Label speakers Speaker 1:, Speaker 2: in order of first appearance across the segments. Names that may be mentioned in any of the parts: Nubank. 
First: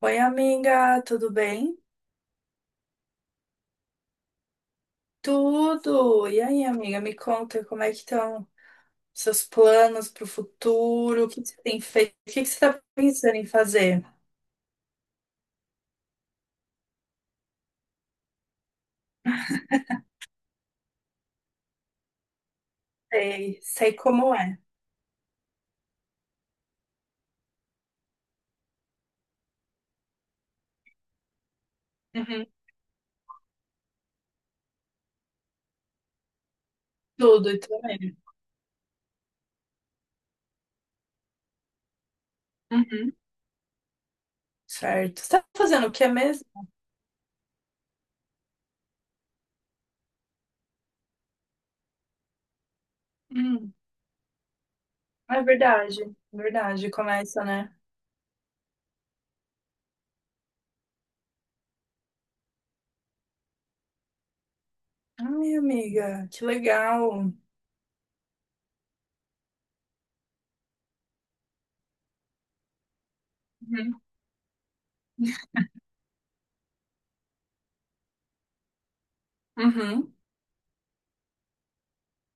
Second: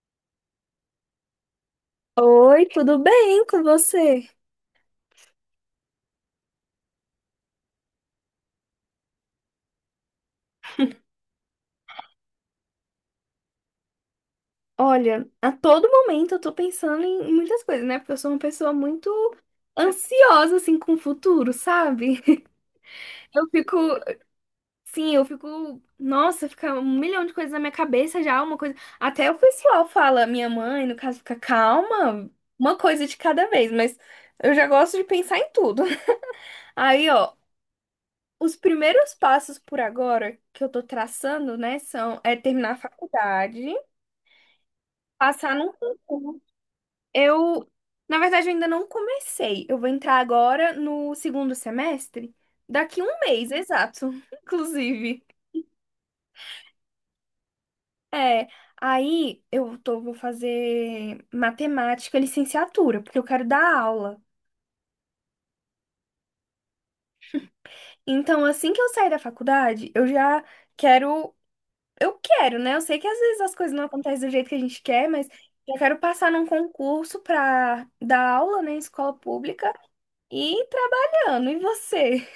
Speaker 1: Oi, amiga, tudo bem?
Speaker 2: Oi, tudo bem com você?
Speaker 1: Tudo! E aí, amiga, me conta como é que estão seus planos para o futuro? O que que você tem feito? O que que você está pensando em fazer?
Speaker 2: Olha, a todo momento eu tô pensando em muitas coisas, né? Porque eu sou uma pessoa muito ansiosa, assim, com o futuro, sabe? Eu
Speaker 1: Sei,
Speaker 2: fico,
Speaker 1: sei como é.
Speaker 2: sim, eu fico, nossa, fica um milhão de coisas na minha cabeça já, uma coisa. Até o pessoal fala, minha mãe, no caso, fica calma,
Speaker 1: Uhum.
Speaker 2: uma coisa de cada vez, mas eu já gosto de pensar em tudo. Aí, ó,
Speaker 1: Tudo e também.
Speaker 2: os primeiros passos por agora que eu tô traçando, né, são é terminar a
Speaker 1: Uhum.
Speaker 2: faculdade.
Speaker 1: Certo. Você tá
Speaker 2: Passar num
Speaker 1: fazendo o que é
Speaker 2: concurso.
Speaker 1: mesmo?
Speaker 2: Eu, Na verdade, eu ainda não comecei. Eu vou entrar agora no segundo semestre, daqui um mês,
Speaker 1: Uhum.
Speaker 2: exato, inclusive.
Speaker 1: É verdade, começa, né?
Speaker 2: É, aí vou fazer matemática, licenciatura, porque eu quero dar aula.
Speaker 1: Ai, amiga, que legal.
Speaker 2: Então, assim que eu sair da faculdade, quero, eu quero, né? Eu sei que às vezes as coisas não
Speaker 1: Uhum,
Speaker 2: acontecem do jeito que a gente quer, mas eu quero passar num concurso pra dar aula, né, em escola pública
Speaker 1: uhum.
Speaker 2: e ir trabalhando. E você?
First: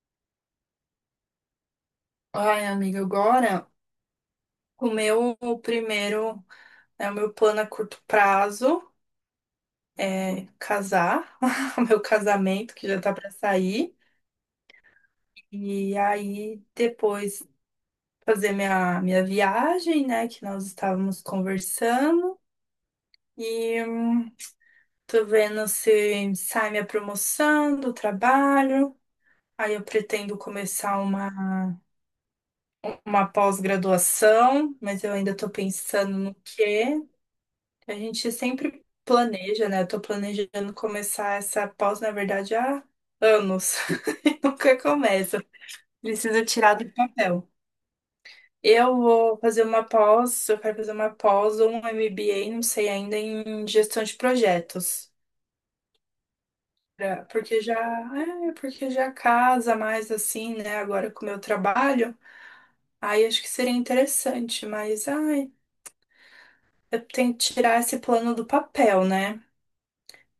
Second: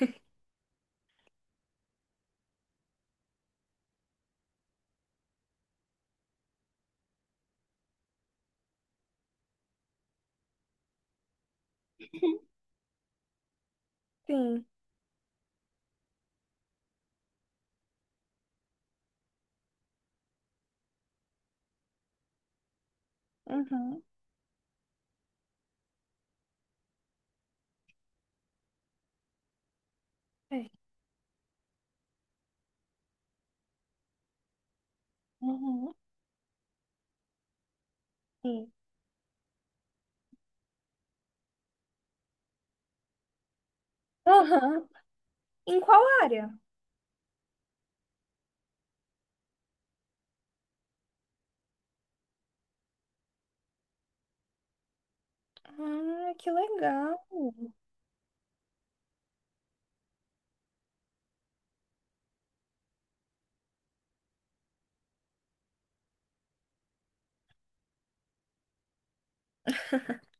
Speaker 1: Ai, amiga, agora o meu primeiro é o meu plano a curto prazo. É, casar, o meu casamento que já tá para sair,
Speaker 2: Sim.
Speaker 1: e aí depois fazer minha viagem, né, que nós estávamos conversando, e
Speaker 2: Uhum.
Speaker 1: tô vendo se sai minha promoção do trabalho, aí eu pretendo
Speaker 2: É.
Speaker 1: começar uma pós-graduação, mas eu ainda tô
Speaker 2: Uhum.
Speaker 1: pensando no quê. A gente
Speaker 2: Sim.
Speaker 1: sempre planeja, né, eu tô planejando começar essa pós, na verdade, há anos. Nunca
Speaker 2: Aham.
Speaker 1: começa.
Speaker 2: Em qual
Speaker 1: Preciso
Speaker 2: área?
Speaker 1: tirar do papel. Eu vou fazer uma pós, eu quero fazer uma pós ou um MBA, não sei ainda, em gestão de projetos.
Speaker 2: Ah, que legal.
Speaker 1: Porque já, é, porque já casa mais assim, né, agora com o meu trabalho. Aí acho que seria interessante, mas ai, eu tenho que tirar esse plano do papel, né?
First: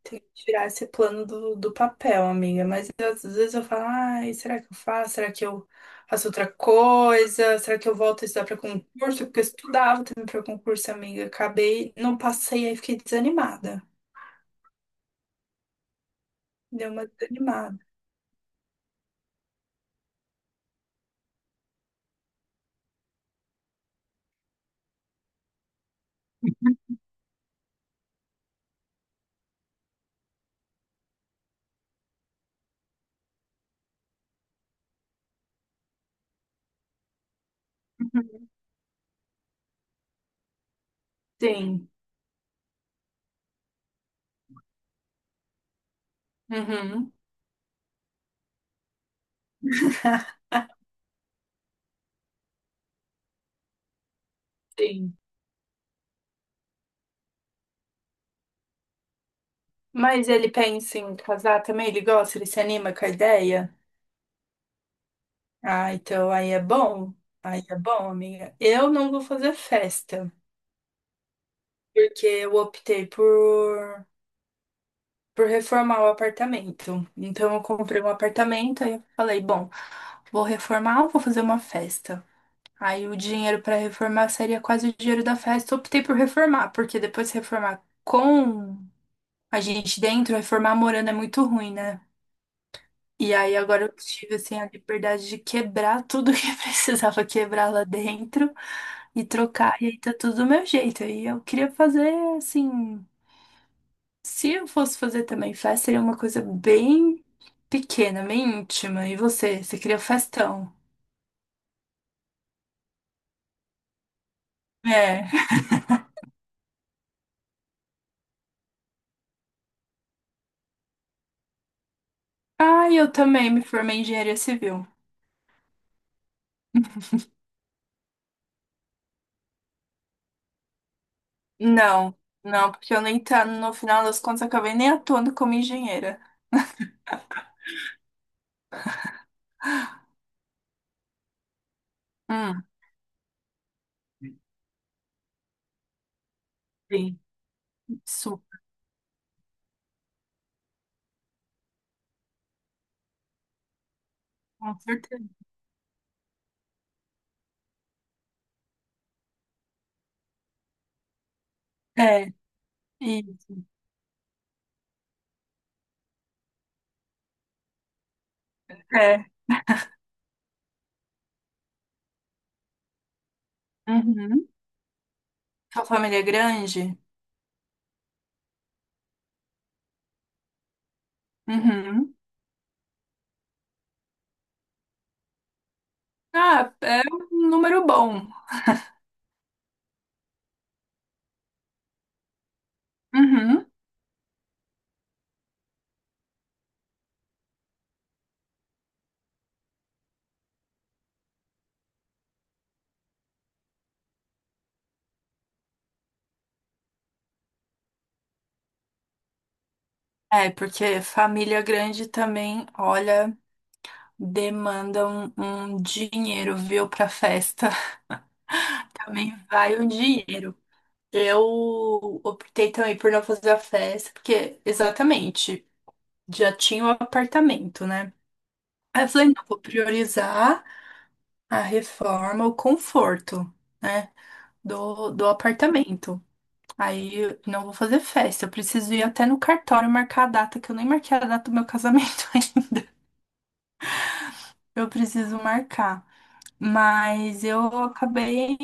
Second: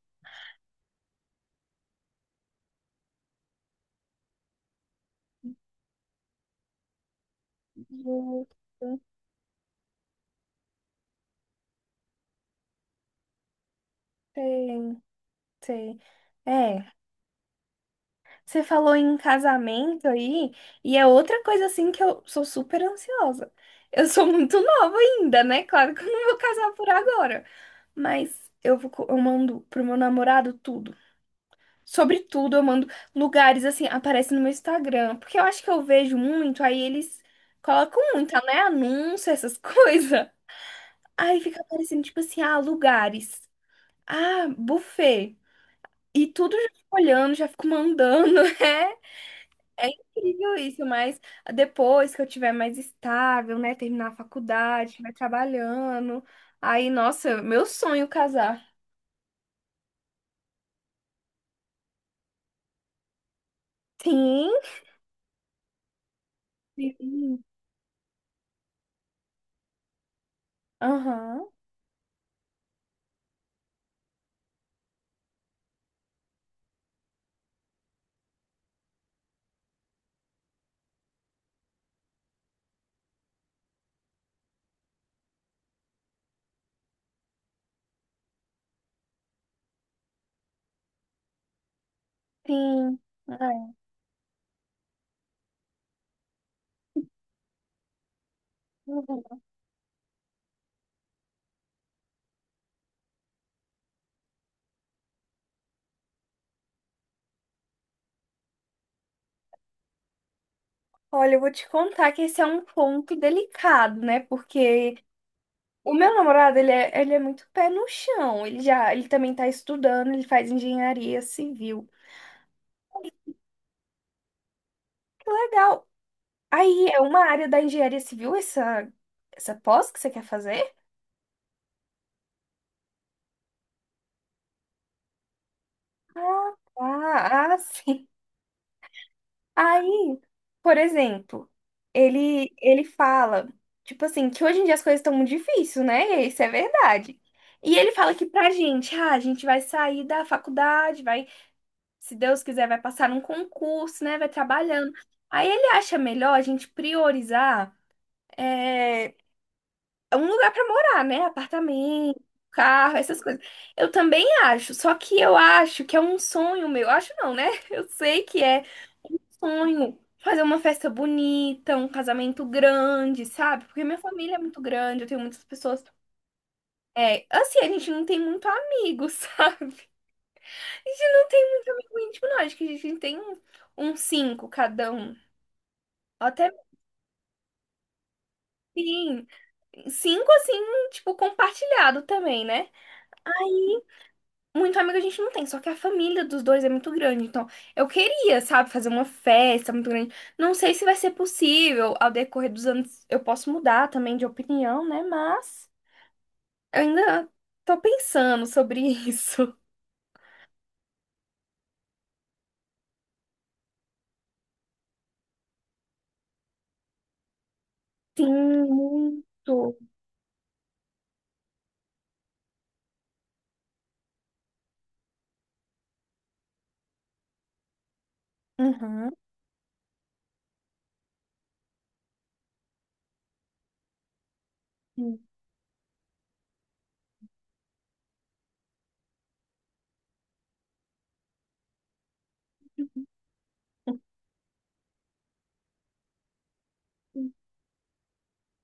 Speaker 1: Tem que tirar esse plano do papel, amiga. Mas às vezes eu falo, ai, será que eu faço? Será que eu faço outra coisa? Será que eu volto a estudar
Speaker 2: Justo.
Speaker 1: para concurso? Porque eu estudava também para concurso, amiga. Acabei, não passei, aí fiquei desanimada.
Speaker 2: Sei, sei.
Speaker 1: Deu
Speaker 2: É,
Speaker 1: uma desanimada.
Speaker 2: você falou em casamento aí, e é outra coisa assim que eu sou super ansiosa. Eu sou muito nova ainda, né? Claro que eu não vou casar por agora, mas eu mando pro meu namorado tudo. Sobretudo, eu mando lugares assim, aparece no meu Instagram. Porque eu acho que eu vejo muito, aí eles colocam muito,
Speaker 1: Uhum.
Speaker 2: né? Anúncio, essas coisas. Aí fica
Speaker 1: Sim.
Speaker 2: aparecendo, tipo assim, ah, lugares. Ah, buffet. E tudo eu já fico
Speaker 1: Uhum.
Speaker 2: olhando, já fico mandando. É, é incrível isso, mas depois que eu tiver mais estável, né? Terminar a faculdade, estiver
Speaker 1: Sim.
Speaker 2: trabalhando. Aí, nossa, meu sonho casar.
Speaker 1: Mas ele pensa em casar também? Ele gosta? Ele se anima com a ideia?
Speaker 2: Sim.
Speaker 1: Ah, então aí é bom.
Speaker 2: Sim.
Speaker 1: Aí é bom, amiga. Eu não vou fazer festa,
Speaker 2: Aham.
Speaker 1: porque eu optei por reformar o apartamento. Então eu comprei um apartamento, aí eu falei, bom, vou reformar ou vou fazer uma festa? Aí o dinheiro para reformar seria quase o dinheiro da festa. Eu optei por reformar, porque depois de reformar com a gente dentro, reformar morando é muito ruim, né?
Speaker 2: Sim.
Speaker 1: E aí
Speaker 2: Ai.
Speaker 1: agora eu tive assim a liberdade de quebrar tudo que precisava quebrar lá dentro e trocar, e aí tá tudo do meu jeito. Aí eu queria fazer assim. Se eu fosse fazer também festa, seria uma coisa bem pequena, bem íntima. E você? Você queria festão?
Speaker 2: Olha, eu vou te contar que esse é um ponto delicado, né? Porque
Speaker 1: É.
Speaker 2: o meu namorado, ele é muito pé no chão. Ele também tá estudando, ele faz engenharia civil.
Speaker 1: Ah, eu também me formei em engenharia civil.
Speaker 2: Que legal. Aí, é uma área da engenharia civil essa pós que você quer fazer?
Speaker 1: Não, não, porque eu nem tá, no final das contas, acabei nem atuando como engenheira.
Speaker 2: Ah, ah, ah, sim. Aí, por exemplo, ele
Speaker 1: Hum,
Speaker 2: ele fala, tipo assim, que hoje em dia as coisas estão muito difíceis, né? Isso é
Speaker 1: sim,
Speaker 2: verdade. E ele fala que
Speaker 1: isso,
Speaker 2: pra gente, ah, a gente vai sair da faculdade, vai se Deus quiser, vai passar num concurso, né? Vai
Speaker 1: com
Speaker 2: trabalhando.
Speaker 1: certeza.
Speaker 2: Aí ele acha melhor a gente priorizar é, um lugar para morar, né? Apartamento,
Speaker 1: É,
Speaker 2: carro, essas coisas.
Speaker 1: isso,
Speaker 2: Eu também acho, só que eu acho que é um sonho meu. Acho não, né? Eu sei que é
Speaker 1: é.
Speaker 2: sonho. Fazer uma festa bonita, um casamento grande, sabe? Porque minha família é
Speaker 1: Uhum.
Speaker 2: muito grande, eu tenho muitas pessoas.
Speaker 1: Sua família é grande?
Speaker 2: É, assim, a gente não tem muito amigo, sabe? A gente não tem muito amigo
Speaker 1: Uhum.
Speaker 2: íntimo, não. Acho que a gente tem uns cinco cada um. Até
Speaker 1: Ah, é um número bom.
Speaker 2: sim. Cinco, assim, tipo, compartilhado também, né?
Speaker 1: Uhum.
Speaker 2: E muito amigo a gente não tem, só que a família dos dois é muito grande. Então, eu queria, sabe, fazer uma festa muito grande. Não sei se vai ser possível. Ao decorrer dos anos, eu posso mudar também de opinião, né? Mas eu ainda tô pensando sobre isso.
Speaker 1: É, porque família grande também, olha, demanda um dinheiro, viu, pra festa.
Speaker 2: Sim,
Speaker 1: Também
Speaker 2: muito.
Speaker 1: vai um dinheiro. Eu optei também por não fazer a festa, porque exatamente, já tinha o apartamento, né? Aí eu
Speaker 2: Uhum.
Speaker 1: falei, não, vou priorizar a reforma, o conforto, né, do,
Speaker 2: Uhum.
Speaker 1: do apartamento. Aí eu não vou fazer festa, eu preciso ir até no cartório marcar a data, que eu nem marquei a data do meu casamento ainda. Eu preciso marcar. Mas eu acabei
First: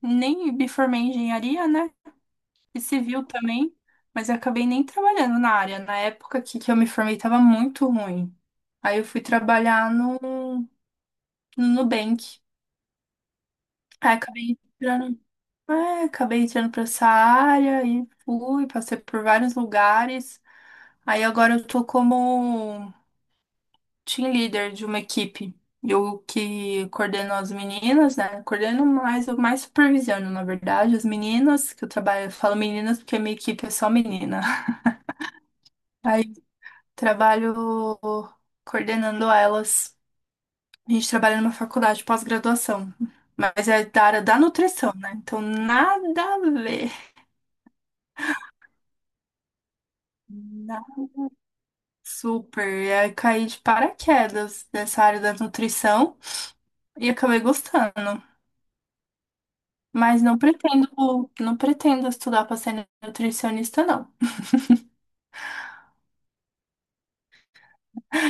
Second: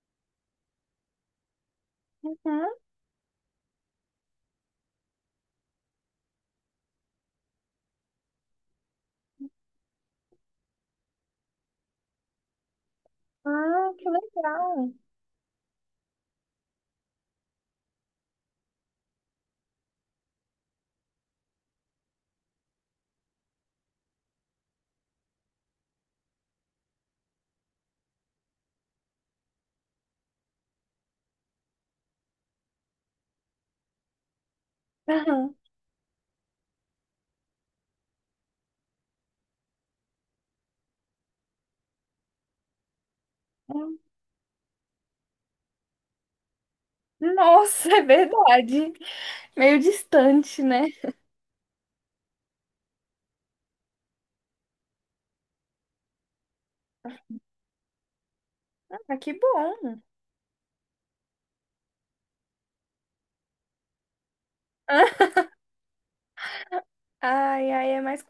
Speaker 1: nem me formei em engenharia, né?
Speaker 2: Uhum.
Speaker 1: E civil também, mas eu acabei nem trabalhando na área. Na época que eu me formei estava muito ruim. Aí eu fui trabalhar no Nubank.
Speaker 2: Ah, que
Speaker 1: Aí acabei
Speaker 2: legal.
Speaker 1: entrando, é, acabei entrando para essa área e fui, passei por vários lugares. Aí agora eu tô como team leader de uma equipe. Eu que coordeno as meninas, né? Coordeno mais, eu mais supervisiono, na verdade, as meninas, que eu trabalho, eu falo meninas porque a minha equipe é só menina.
Speaker 2: Aham.
Speaker 1: Aí trabalho coordenando elas. A gente trabalha numa faculdade de pós-graduação, mas é da área da nutrição, né? Então nada a ver.
Speaker 2: Nossa, é verdade. Meio distante, né?
Speaker 1: Nada. Super. E aí caí de paraquedas nessa área da nutrição e acabei gostando.
Speaker 2: Ah, que bom.
Speaker 1: Mas não pretendo, não pretendo estudar para ser nutricionista, não.
Speaker 2: Ai, ai, é mais.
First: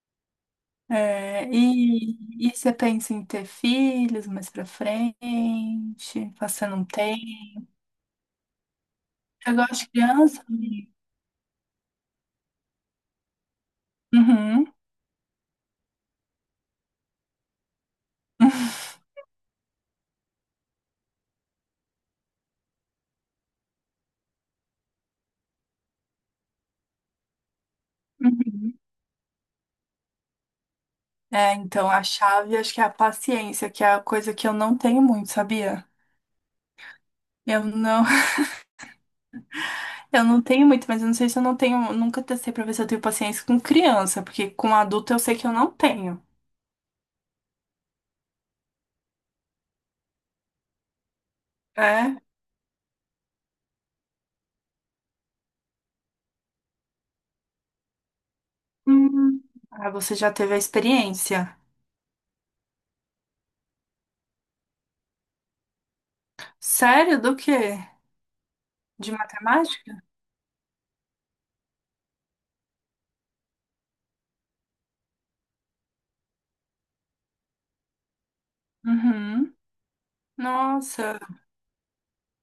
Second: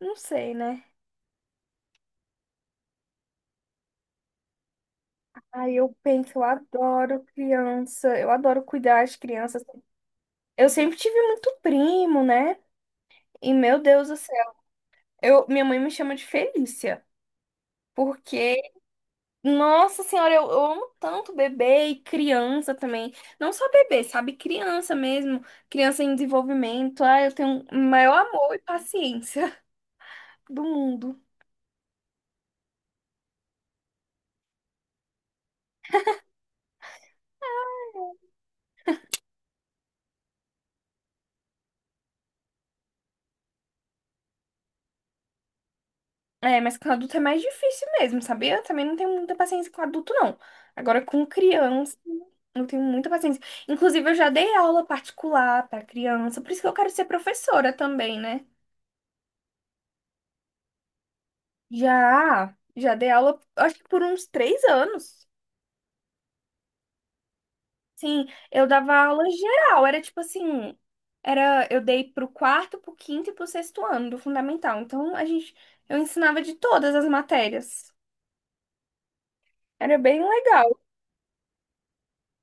Speaker 2: Não sei, né?
Speaker 1: É, e você pensa em ter filhos mais pra frente,
Speaker 2: Ai, eu penso, eu
Speaker 1: passando um
Speaker 2: adoro
Speaker 1: tempo?
Speaker 2: criança, eu adoro cuidar de
Speaker 1: Eu
Speaker 2: crianças.
Speaker 1: gosto de criança?
Speaker 2: Eu
Speaker 1: Amiga.
Speaker 2: sempre tive muito primo, né? E meu Deus do céu,
Speaker 1: Uhum.
Speaker 2: minha mãe me chama de Felícia. Porque, nossa senhora, eu amo tanto bebê e criança também. Não só bebê, sabe? Criança mesmo. Criança em desenvolvimento. Ai, eu tenho o maior amor e
Speaker 1: Uhum.
Speaker 2: paciência do mundo.
Speaker 1: É, então a chave acho que é a paciência, que é a coisa que eu não tenho muito, sabia? Eu não, eu não tenho muito, mas eu não sei se eu não tenho, nunca testei pra ver se eu tenho paciência com criança, porque com adulto eu sei que eu não tenho.
Speaker 2: É, mas com adulto é mais difícil mesmo, sabia? Eu também não tenho muita paciência com adulto, não. Agora, com criança,
Speaker 1: É?
Speaker 2: eu tenho muita paciência. Inclusive, eu já dei aula particular para criança, por isso que eu quero ser professora também, né?
Speaker 1: Hum. Ah, você já teve a experiência?
Speaker 2: Já dei aula, acho que por uns 3 anos.
Speaker 1: Sério? Do quê?
Speaker 2: Sim, eu dava
Speaker 1: De
Speaker 2: aula geral, era
Speaker 1: matemática?
Speaker 2: tipo assim, eu dei pro quarto, pro quinto e pro sexto ano do fundamental. Então, eu ensinava de todas as matérias.
Speaker 1: Uhum.
Speaker 2: Era bem legal.
Speaker 1: Nossa.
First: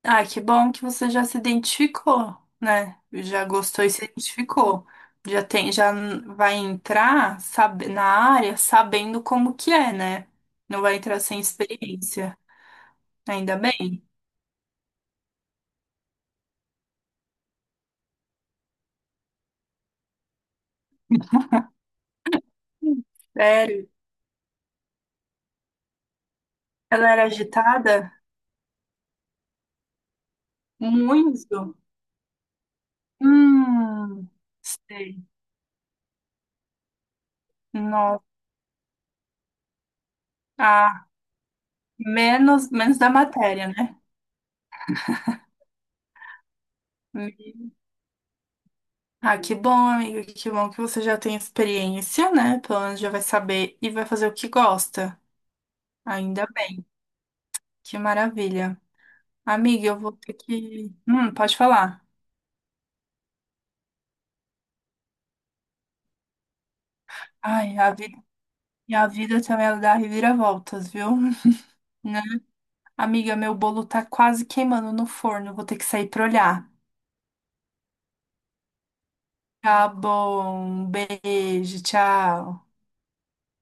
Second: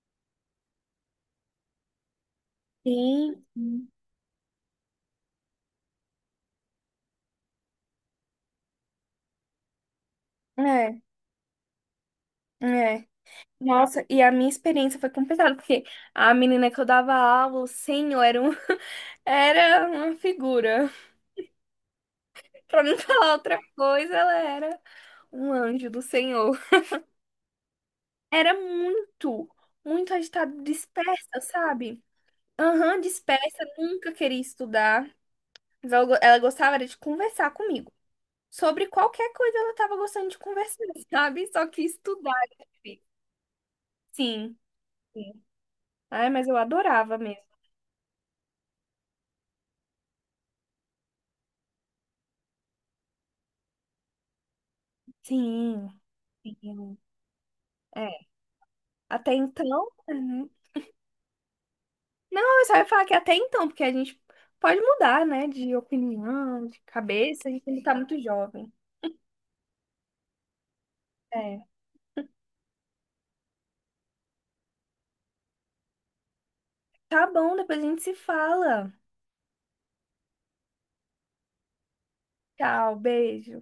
Speaker 1: Ah, que bom que você já se identificou, né? Já
Speaker 2: Sim.
Speaker 1: gostou e se identificou. Já tem, já vai entrar, sabe, na área sabendo como que é, né? Não vai
Speaker 2: É,
Speaker 1: entrar sem experiência.
Speaker 2: é.
Speaker 1: Ainda bem.
Speaker 2: Nossa, e a minha experiência foi complicada, porque a menina que eu dava aula, o senhor, era uma figura. Pra não
Speaker 1: Hum.
Speaker 2: falar outra
Speaker 1: Sério?
Speaker 2: coisa, ela era um anjo do Senhor.
Speaker 1: Ela era agitada?
Speaker 2: Era muito, muito agitada, dispersa,
Speaker 1: Muito.
Speaker 2: sabe? Aham, dispersa, nunca
Speaker 1: Hum,
Speaker 2: queria estudar.
Speaker 1: sei.
Speaker 2: Mas ela gostava era de conversar comigo.
Speaker 1: Nossa.
Speaker 2: Sobre qualquer coisa ela tava gostando de conversar,
Speaker 1: Ah,
Speaker 2: sabe? Só que estudar era
Speaker 1: menos, menos
Speaker 2: difícil.
Speaker 1: da matéria, né?
Speaker 2: Sim. Sim. Ai, mas eu adorava mesmo.
Speaker 1: Ah, que bom, amiga, que bom que você já tem experiência, né? Pelo menos já vai saber e vai fazer o que gosta.
Speaker 2: Sim.
Speaker 1: Ainda bem,
Speaker 2: Sim.
Speaker 1: que maravilha.
Speaker 2: Até então,
Speaker 1: Amiga, eu vou ter
Speaker 2: uhum.
Speaker 1: que. Pode falar.
Speaker 2: Não, eu só ia falar que até então, porque a gente pode mudar, né, de opinião, de cabeça, a gente
Speaker 1: Ai,
Speaker 2: ainda
Speaker 1: a
Speaker 2: tá
Speaker 1: vida,
Speaker 2: muito jovem.
Speaker 1: e a vida também ela dá reviravoltas, viu?
Speaker 2: É.
Speaker 1: Né? Amiga, meu bolo tá quase queimando no forno, vou ter que sair pra olhar.
Speaker 2: Tá bom, depois a gente se fala.
Speaker 1: Tá bom, um beijo, tchau.
Speaker 2: Tchau, beijo.